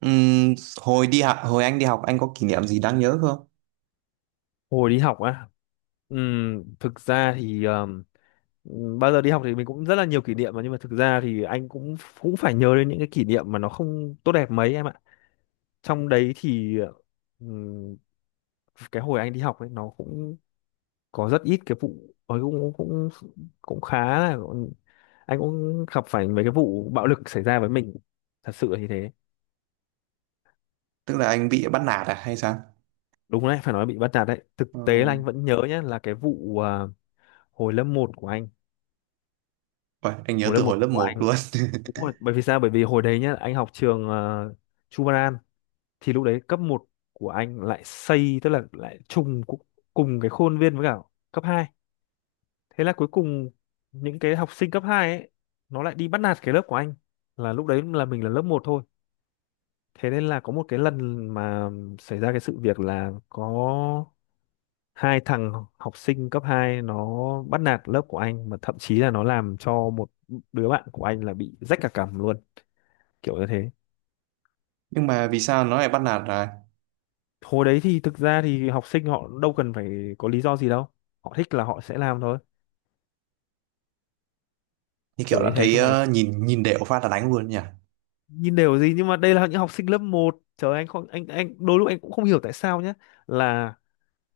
Ừm, hồi anh đi học anh có kỷ niệm gì đáng nhớ không? Hồi đi học á, thực ra thì bao giờ đi học thì mình cũng rất là nhiều kỷ niệm mà, nhưng mà thực ra thì anh cũng cũng phải nhớ đến những cái kỷ niệm mà nó không tốt đẹp mấy em ạ. Trong đấy thì ừm, cái hồi anh đi học ấy nó cũng có rất ít cái vụ ấy cũng cũng cũng khá là anh cũng gặp phải mấy cái vụ bạo lực xảy ra với mình, thật sự là như thế. Tức là anh bị bắt nạt à hay sao? Đúng đấy, phải nói bị bắt nạt đấy, thực Ờ. tế là anh vẫn nhớ nhá là cái vụ hồi lớp một của anh, Ôi, anh nhớ hồi lớp từ hồi một lớp của anh một luôn. đúng rồi, bởi vì sao? Bởi vì hồi đấy nhá, anh học trường uh, Chu Văn An thì lúc đấy cấp một của anh lại xây, tức là lại trùng cùng cái khuôn viên với cả cấp 2. Thế là cuối cùng những cái học sinh cấp 2 ấy nó lại đi bắt nạt cái lớp của anh, là lúc đấy là mình là lớp một thôi. Thế nên là có một cái lần mà xảy ra cái sự việc là có hai thằng học sinh cấp 2 nó bắt nạt lớp của anh, mà thậm chí là nó làm cho một đứa bạn của anh là bị rách cả cằm luôn. Kiểu như thế. Nhưng mà vì sao nó lại bắt nạt à? Hồi đấy thì thực ra thì học sinh họ đâu cần phải có lý do gì đâu, họ thích là họ sẽ làm thôi, Như kiểu kiểu như là thế thấy cơ mà. Nhìn nhìn đều phát là đánh luôn nhỉ. Nhìn đều gì nhưng mà đây là những học sinh lớp một, trời, anh không, anh đôi lúc anh cũng không hiểu tại sao nhé, là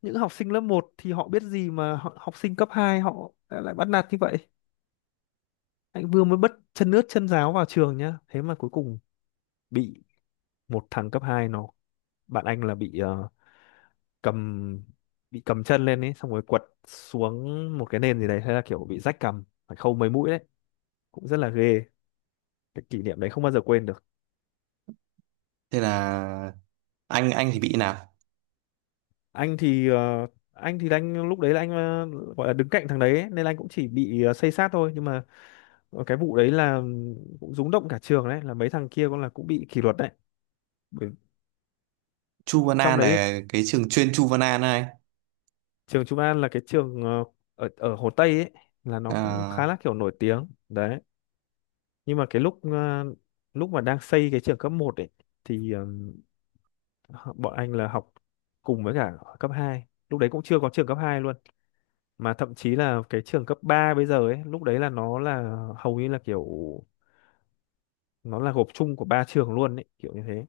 những học sinh lớp một thì họ biết gì mà họ, học sinh cấp 2 họ lại bắt nạt như vậy. Anh vừa mới bất chân ướt chân ráo vào trường nhá, thế mà cuối cùng bị một thằng cấp 2 nó, bạn anh là bị cầm, bị cầm chân lên ấy xong rồi quật xuống một cái nền gì đấy, thế là kiểu bị rách cầm phải khâu mấy mũi đấy, cũng rất là ghê, cái kỷ niệm đấy không bao giờ quên được. Thế là anh thì bị nào? Anh thì ờ, anh thì anh lúc đấy là anh gọi là đứng cạnh thằng đấy ấy, nên anh cũng chỉ bị xây xát thôi, nhưng mà cái vụ đấy là cũng rúng động cả trường đấy, là mấy thằng kia cũng là cũng bị kỷ luật đấy. Bởi- Chu Văn Trong An đấy thì là cái trường chuyên Chu Văn An này. trường Trung An là cái trường ở ở Hồ Tây ấy, là nó cũng khá À, là kiểu nổi tiếng đấy. Nhưng mà lúc mà đang xây cái trường cấp một ấy thì bọn anh là học cùng với cả cấp hai, lúc đấy cũng chưa có trường cấp 2 luôn, mà thậm chí là cái trường cấp 3 bây giờ ấy lúc đấy là nó là hầu như là kiểu nó là gộp chung của ba trường luôn ấy, kiểu như thế.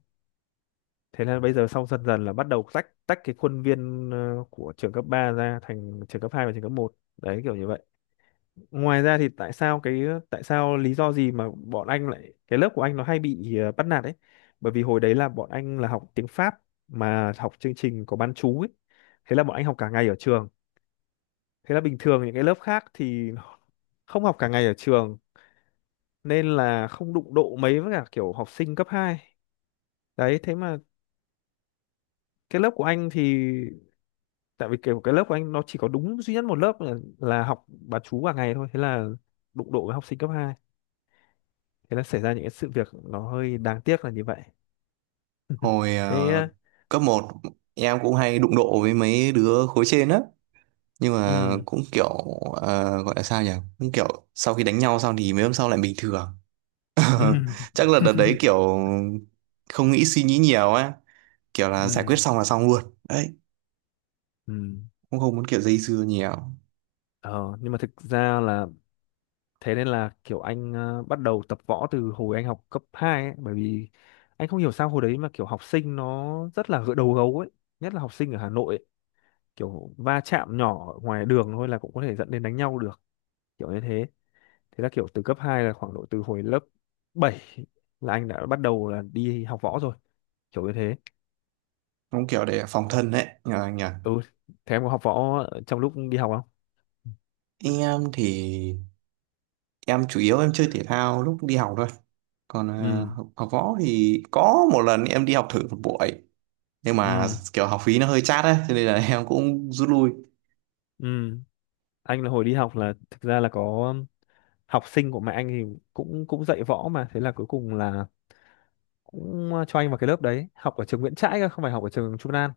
Thế nên bây giờ sau dần dần là bắt đầu tách tách cái khuôn viên của trường cấp 3 ra thành trường cấp 2 và trường cấp một đấy, kiểu như vậy. Ngoài ra thì tại sao lý do gì mà bọn anh lại cái lớp của anh nó hay bị bắt nạt ấy, bởi vì hồi đấy là bọn anh là học tiếng Pháp mà học chương trình có bán trú ấy, thế là bọn anh học cả ngày ở trường. Thế là bình thường những cái lớp khác thì không học cả ngày ở trường nên là không đụng độ mấy với cả kiểu học sinh cấp hai. Đấy, thế mà cái lớp của anh thì tại vì kiểu cái lớp của anh nó chỉ có đúng duy nhất một lớp là học bán trú cả ngày thôi, thế là đụng độ với học sinh cấp hai. Thế là xảy ra những cái sự việc nó hơi đáng tiếc là như vậy. hồi Thế cấp một em cũng hay đụng độ với mấy đứa khối trên á. Nhưng mà ừ, cũng kiểu gọi là sao nhỉ? Cũng kiểu sau khi đánh nhau xong thì mấy hôm sau lại bình thường, ừ. chắc là đợt đấy kiểu không suy nghĩ nhiều á, kiểu là giải quyết Ừ, xong là xong luôn đấy, ừ. cũng không muốn kiểu dây dưa nhiều, Ờ, nhưng mà thực ra là thế nên là kiểu anh bắt đầu tập võ từ hồi anh học cấp 2 ấy, bởi vì anh không hiểu sao hồi đấy mà kiểu học sinh nó rất là gỡ đầu gấu ấy, nhất là học sinh ở Hà Nội ấy. Kiểu va chạm nhỏ ở ngoài đường thôi là cũng có thể dẫn đến đánh nhau được, kiểu như thế. Thế là kiểu từ cấp 2 là khoảng độ từ hồi lớp 7 là anh đã bắt đầu là đi học võ rồi, kiểu như thế. cũng kiểu để phòng thân đấy nhờ anh nhờ. Ừ, thế em có học võ trong lúc đi học không? Em thì em chủ yếu em chơi thể thao lúc đi học thôi, còn Ừ, học võ thì có một lần em đi học thử một buổi, nhưng mà ừ, kiểu học phí nó hơi chát á cho nên là em cũng rút lui. ừ. Anh là hồi đi học là thực ra là có học sinh của mẹ anh thì cũng cũng dạy võ mà, thế là cuối cùng là cũng cho anh vào cái lớp đấy học ở trường Nguyễn Trãi cơ, không phải học ở trường Trung An.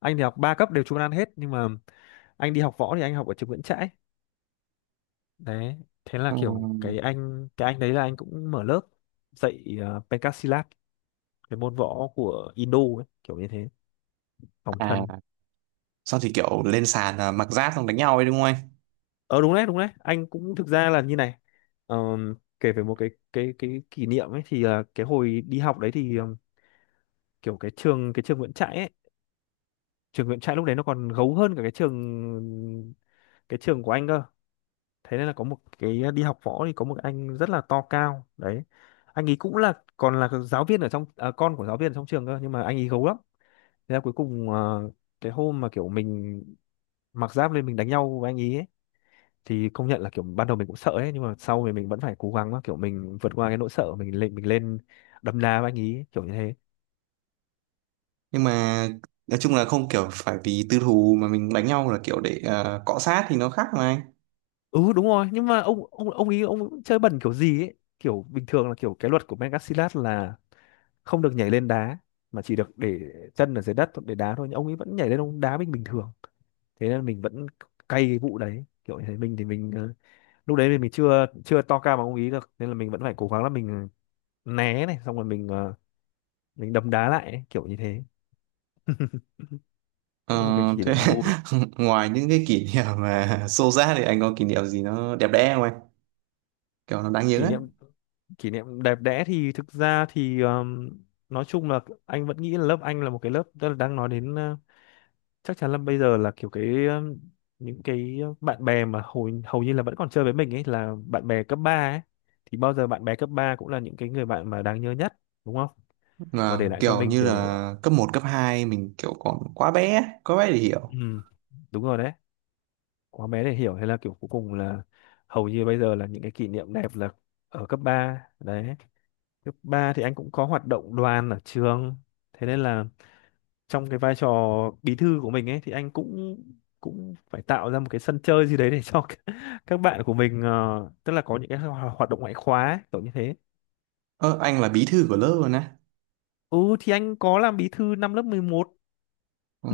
Anh thì học ba cấp đều Trung An hết, nhưng mà anh đi học võ thì anh học ở trường Nguyễn Trãi đấy. Thế là kiểu Ừm. Cái anh đấy là anh cũng mở lớp dạy Pencak, cái môn võ của Indo ấy, kiểu như thế, phòng thân. À, xong thì kiểu lên sàn là mặc giáp xong đánh nhau ấy đúng không anh? Ờ Đúng đấy, đúng đấy, anh cũng thực ra là như này. Ờm, Kể về một cái kỷ niệm ấy thì là cái hồi đi học đấy thì kiểu cái trường Nguyễn Trãi ấy, trường Nguyễn Trãi lúc đấy nó còn gấu hơn cả cái trường của anh cơ. Thế nên là có một cái đi học võ thì có một anh rất là to cao đấy, anh ấy cũng là còn là giáo viên ở trong con của giáo viên ở trong trường cơ, nhưng mà anh ấy gấu lắm. Thế là cuối cùng cái hôm mà kiểu mình mặc giáp lên mình đánh nhau với anh ấy, ấy, thì công nhận là kiểu ban đầu mình cũng sợ ấy, nhưng mà sau thì mình vẫn phải cố gắng kiểu mình vượt qua cái nỗi sợ, mình lên đấm đá với anh ấy, kiểu như thế. Nhưng mà nói chung là không kiểu phải vì tư thù mà mình đánh nhau là kiểu để cọ sát thì nó khác mà anh. Ừ đúng rồi, nhưng mà ông ý ông chơi bẩn kiểu gì ấy, kiểu bình thường là kiểu cái luật của Megacilat là không được nhảy lên đá mà chỉ được để chân ở dưới đất để đá thôi, nhưng ông ấy vẫn nhảy lên ông đá mình bình thường. Thế nên mình vẫn cay cái vụ đấy, kiểu như thế. Mình thì mình lúc đấy thì mình chưa chưa to cao bằng ông ý được, nên là mình vẫn phải cố gắng là mình né này xong rồi mình đấm đá lại ấy, kiểu như thế. Ờ, Cũng là một cái kỷ thế niệm vui. ngoài những cái kỷ niệm mà xô xát thì anh có kỷ niệm gì nó đẹp đẽ không anh, kiểu nó đáng nhớ kỷ ấy? niệm Kỷ niệm đẹp đẽ thì thực ra thì nói chung là anh vẫn nghĩ là lớp anh là một cái lớp, tức là đang nói đến chắc chắn là bây giờ là kiểu cái những cái bạn bè mà hầu hầu như là vẫn còn chơi với mình ấy là bạn bè cấp 3 ấy, thì bao giờ bạn bè cấp 3 cũng là những cái người bạn mà đáng nhớ nhất, đúng không? Và Mà để lại cho kiểu mình như kiểu là cấp một cấp 2 mình kiểu còn quá bé để hiểu. ừm, đúng rồi đấy. Quá bé để hiểu hay là kiểu cuối cùng là hầu như bây giờ là những cái kỷ niệm đẹp là ở cấp 3 đấy. Cấp 3 thì anh cũng có hoạt động đoàn ở trường. Thế nên là trong cái vai trò bí thư của mình ấy thì anh cũng cũng phải tạo ra một cái sân chơi gì đấy để cho các bạn của mình tức là có những cái hoạt động ngoại khóa ấy, kiểu như thế. Ơ, anh là bí thư của lớp luôn á? Ừ thì anh có làm bí thư năm lớp 11. Ồ.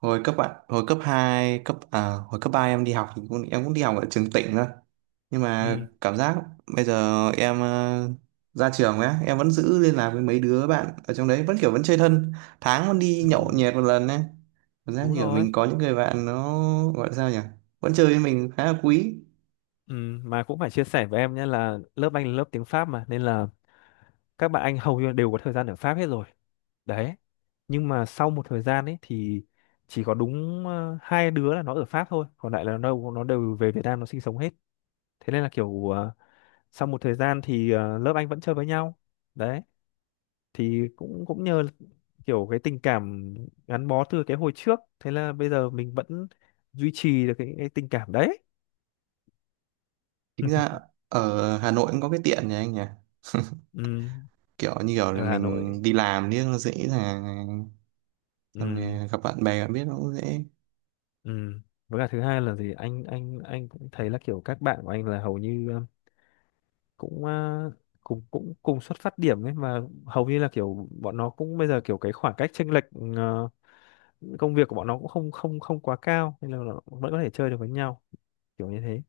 hồi cấp ạ hồi cấp 2 cấp à, Hồi cấp 3 em đi học thì cũng em cũng đi học ở trường tỉnh thôi, nhưng mà Ừ, cảm giác bây giờ em ra trường ấy em vẫn giữ liên lạc với mấy đứa bạn ở trong đấy vẫn kiểu vẫn chơi thân, tháng vẫn đi nhậu ừ nhẹt một lần ấy, cảm giác đúng như ở rồi. mình có những người bạn nó gọi là sao nhỉ, vẫn chơi với mình khá là quý. Ừ, mà cũng phải chia sẻ với em nhé là lớp anh là lớp tiếng Pháp mà nên là các bạn anh hầu như đều có thời gian ở Pháp hết rồi. Đấy, nhưng mà sau một thời gian ấy thì chỉ có đúng hai đứa là nó ở Pháp thôi, còn lại là nó đều về Việt Nam nó sinh sống hết. Thế nên là kiểu sau một thời gian thì lớp anh vẫn chơi với nhau đấy, thì cũng cũng nhờ kiểu cái tình cảm gắn bó từ cái hồi trước, thế là bây giờ mình vẫn duy trì được cái tình cảm đấy. Chính ra ở Hà Nội cũng có cái tiện nhỉ anh nhỉ, Ừ, kiểu như kiểu là ở Hà mình Nội. đi làm đi nó dễ là xong Ừ, rồi gặp bạn bè bạn biết nó cũng dễ. ừ. Với cả thứ hai là gì anh cũng thấy là kiểu các bạn của anh là hầu như cũng à, cùng xuất phát điểm ấy mà, hầu như là kiểu bọn nó cũng bây giờ kiểu cái khoảng cách chênh lệch ờ, công việc của bọn nó cũng không không không quá cao nên là nó vẫn có thể chơi được với nhau, kiểu như thế.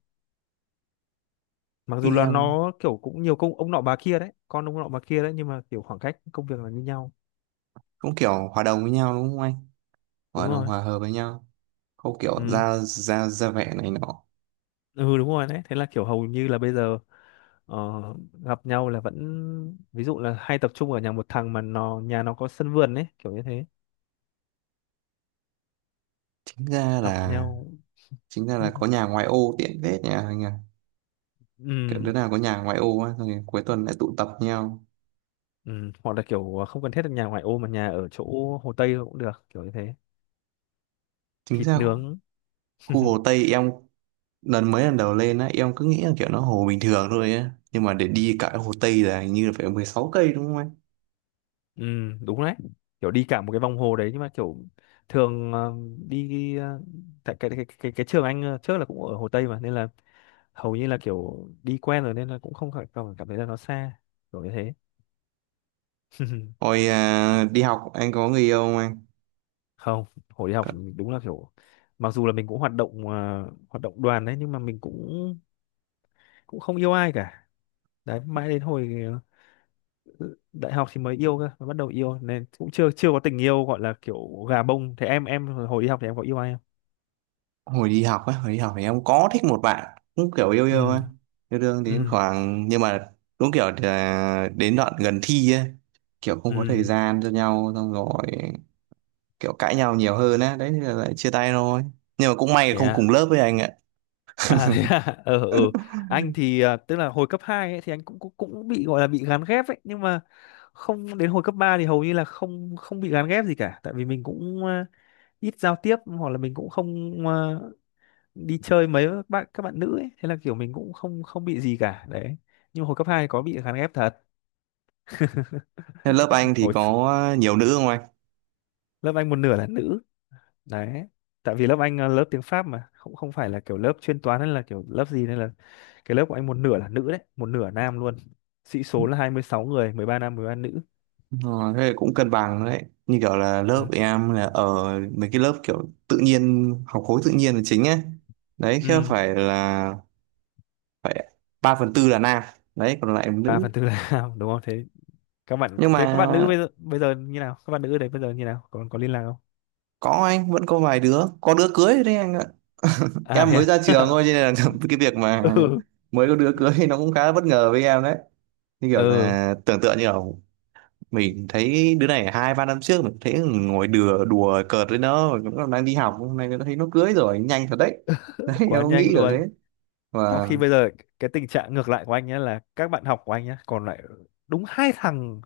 Mặc dù là Em nó kiểu cũng nhiều công ông nọ bà kia đấy, con ông nọ bà kia đấy, nhưng mà kiểu khoảng cách công việc là như nhau. cũng kiểu hòa đồng với nhau đúng không anh, Đúng gọi là rồi. hòa hợp với nhau, không kiểu Ừ, ra ra ra vẻ này nọ. ừ đúng rồi đấy, thế là kiểu hầu như là bây giờ ờ, gặp nhau là vẫn ví dụ là hay tập trung ở nhà một thằng mà nó nhà nó có sân vườn ấy, kiểu như thế. chính ra Gặp là nhau. chính ra là có nhà ngoại ô tiện vết nhà anh à, kiểu Ừ. đứa nào có nhà ngoại ô á rồi cuối tuần lại tụ tập nhau. Ừ, hoặc là kiểu không cần thiết là nhà ngoại ô mà nhà ở chỗ Hồ Tây cũng được, kiểu như thế. Chính Thịt ra nướng. khu Hồ Tây em lần đầu lên á em cứ nghĩ là kiểu nó hồ bình thường thôi á, nhưng mà để đi cả Hồ Tây là hình như là phải 16 cây đúng không anh? Ừ, đúng đấy, kiểu đi cả một cái vòng hồ đấy nhưng mà kiểu thường đi ờ, tại cái trường anh trước là cũng ở Hồ Tây mà nên là hầu như là kiểu đi quen rồi nên là cũng không cảm cảm cảm thấy là nó xa, kiểu như thế. Hồi đi học anh có người yêu không anh? Không, hồi đi học, đúng là kiểu mặc dù là mình cũng hoạt động hoạt động đoàn đấy nhưng mà mình cũng cũng không yêu ai cả đấy, mãi đến hồi đại học thì mới yêu cơ, mới bắt đầu yêu nên cũng chưa chưa có tình yêu gọi là kiểu gà bông thế. Em hồi đi học thì em có yêu ai không? Hồi đi học á, hồi đi học thì em có thích một bạn cũng kiểu yêu yêu Ừ. á, yêu đương đến Ừ. khoảng nhưng mà cũng kiểu là đến đoạn gần thi á, kiểu không có thời Ừ, gian cho nhau xong rồi kiểu cãi nhau nhiều hơn á đấy thì là lại chia tay thôi, nhưng mà cũng may là thế không cùng à? lớp với anh ạ. À thế à? Ờ ừ, ừ. Anh thì tức là hồi cấp 2 ấy, thì anh cũng cũng cũng bị gọi là bị gán ghép ấy, nhưng mà không, đến hồi cấp 3 thì hầu như là không không bị gán ghép gì cả, tại vì mình cũng ít giao tiếp hoặc là mình cũng không đi chơi mấy với các bạn nữ ấy, thế là kiểu mình cũng không không bị gì cả đấy, nhưng mà hồi cấp 2 có bị gán ghép thật. Thế lớp anh thì Hồi có nhiều nữ không anh? lớp Anh một nửa là nữ đấy, tại vì lớp Anh là lớp tiếng Pháp mà, không không phải là kiểu lớp chuyên toán hay là kiểu lớp gì nên là cái lớp của anh một nửa là nữ đấy, một nửa nam luôn. Sĩ số là 26 người, 13 nam 13 nữ. Ờ, thế là cũng cân bằng đấy, như kiểu là lớp Ừ. em là ở mấy cái lớp kiểu tự nhiên học khối tự nhiên là chính ấy, đấy chứ Ừ. Phải 3/4 là nam, đấy còn lại là 3 nữ. phần tư là nam đúng không? Thế các bạn, Nhưng mà thế các bạn nữ bây giờ, bây giờ như nào, các bạn nữ ở đấy bây giờ như nào, còn có liên lạc không? có anh vẫn có vài đứa có đứa cưới đấy anh ạ. À Em thế mới ra trường à? thôi cho nên là cái việc mà Ừ. mới có đứa cưới thì nó cũng khá là bất ngờ với em đấy, như kiểu Ừ, là tưởng tượng như kiểu mình thấy đứa này 2-3 năm trước mình thấy ngồi đùa đùa cợt với nó cũng còn đang đi học, hôm nay nó thấy nó cưới rồi, nhanh thật đấy. Đấy em quá cũng nghĩ nhanh kiểu thế luôn. Trong và. khi bây giờ cái tình trạng ngược lại của anh nhé, là các bạn học của anh nhé, còn lại đúng hai thằng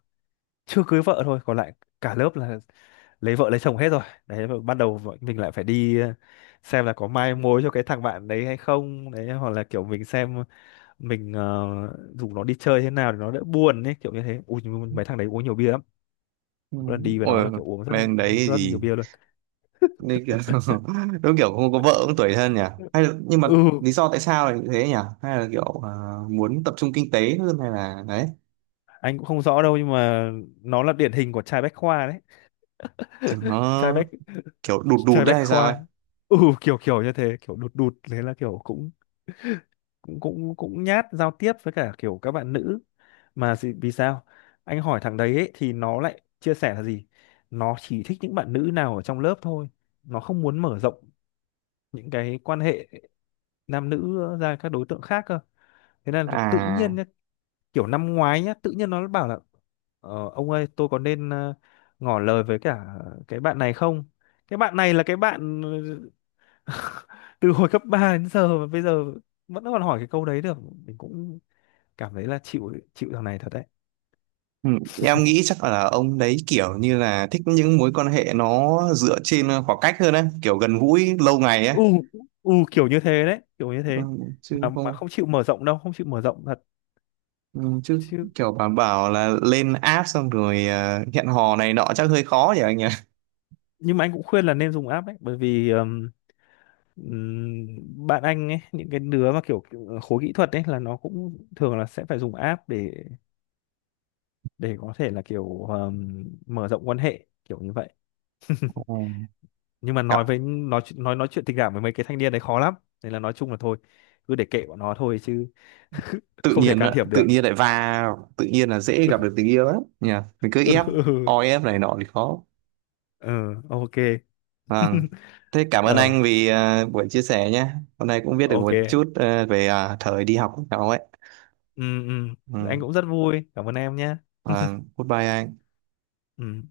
chưa cưới vợ thôi, còn lại cả lớp là lấy vợ lấy chồng hết rồi đấy, và bắt đầu mình lại phải đi xem là có mai mối cho cái thằng bạn đấy hay không đấy, hoặc là kiểu mình xem mình rủ nó đi chơi thế nào để nó đỡ buồn ấy, kiểu như thế. Ui nhưng mà mấy thằng đấy uống nhiều bia lắm, Ừ, một lần đi với nó ôi là kiểu uống rất bên đấy rất thì nhiều bia luôn. nên kiểu đúng kiểu không có vợ cũng tủi thân nhỉ, hay là, nhưng mà Ừ, lý do tại sao lại như thế nhỉ, hay là kiểu muốn tập trung kinh tế hơn hay là đấy, anh cũng không rõ đâu nhưng mà nó là điển hình của trai bách khoa đấy. kiểu trai nó bách kiểu đụt đụt Trai đấy bách hay sao ấy. khoa. Ừ kiểu, kiểu như thế, kiểu đụt đụt, thế là kiểu cũng cũng nhát giao tiếp với cả kiểu các bạn nữ. Mà vì sao anh hỏi thằng đấy ấy, thì nó lại chia sẻ là gì, nó chỉ thích những bạn nữ nào ở trong lớp thôi, nó không muốn mở rộng những cái quan hệ nam nữ ra các đối tượng khác cơ. Thế nên là tự À. nhiên nhá, kiểu năm ngoái nhá, tự nhiên nó bảo là ông ơi tôi có nên ngỏ lời với cả cái bạn này không. Cái bạn này là cái bạn từ hồi cấp 3 đến giờ mà bây giờ vẫn còn hỏi cái câu đấy được, mình cũng cảm thấy là chịu chịu thằng này thật đấy. Ừ, em nghĩ chắc là ông đấy kiểu như là thích những mối quan hệ nó dựa trên khoảng cách hơn ấy, kiểu gần gũi lâu ngày ấy. U, u kiểu như thế đấy, kiểu như Ừ, thế. chứ Mà không. không chịu mở rộng đâu, không chịu mở rộng thật Ừ, chứ chứ. kiểu bảo bảo là lên app xong rồi hẹn hò này nọ chắc hơi khó nhỉ anh nhỉ. Nhưng mà anh cũng khuyên là nên dùng app ấy, bởi vì bạn anh ấy, những cái đứa mà kiểu, kiểu khối kỹ thuật ấy là nó cũng thường là sẽ phải dùng app để có thể là kiểu mở rộng quan hệ kiểu như vậy. Ừ. Nhưng mà nói chuyện tình cảm với mấy cái thanh niên đấy khó lắm, nên là nói chung là thôi, cứ để kệ bọn nó thôi chứ, Tự không thể nhiên can á, thiệp tự được. nhiên lại vào tự nhiên là dễ gặp được tình yêu lắm nhỉ, mình cứ Ừ, o ép này nọ thì khó. ừ, ok. Vâng, thế cảm ơn Ờ anh vì buổi chia sẻ nhé, hôm nay cũng biết được một ok, chút về thời đi học của cháu ấy. ừ, ừ. Anh Ừ. cũng rất vui, cảm ơn em nhé. Vâng, goodbye anh. Ừ.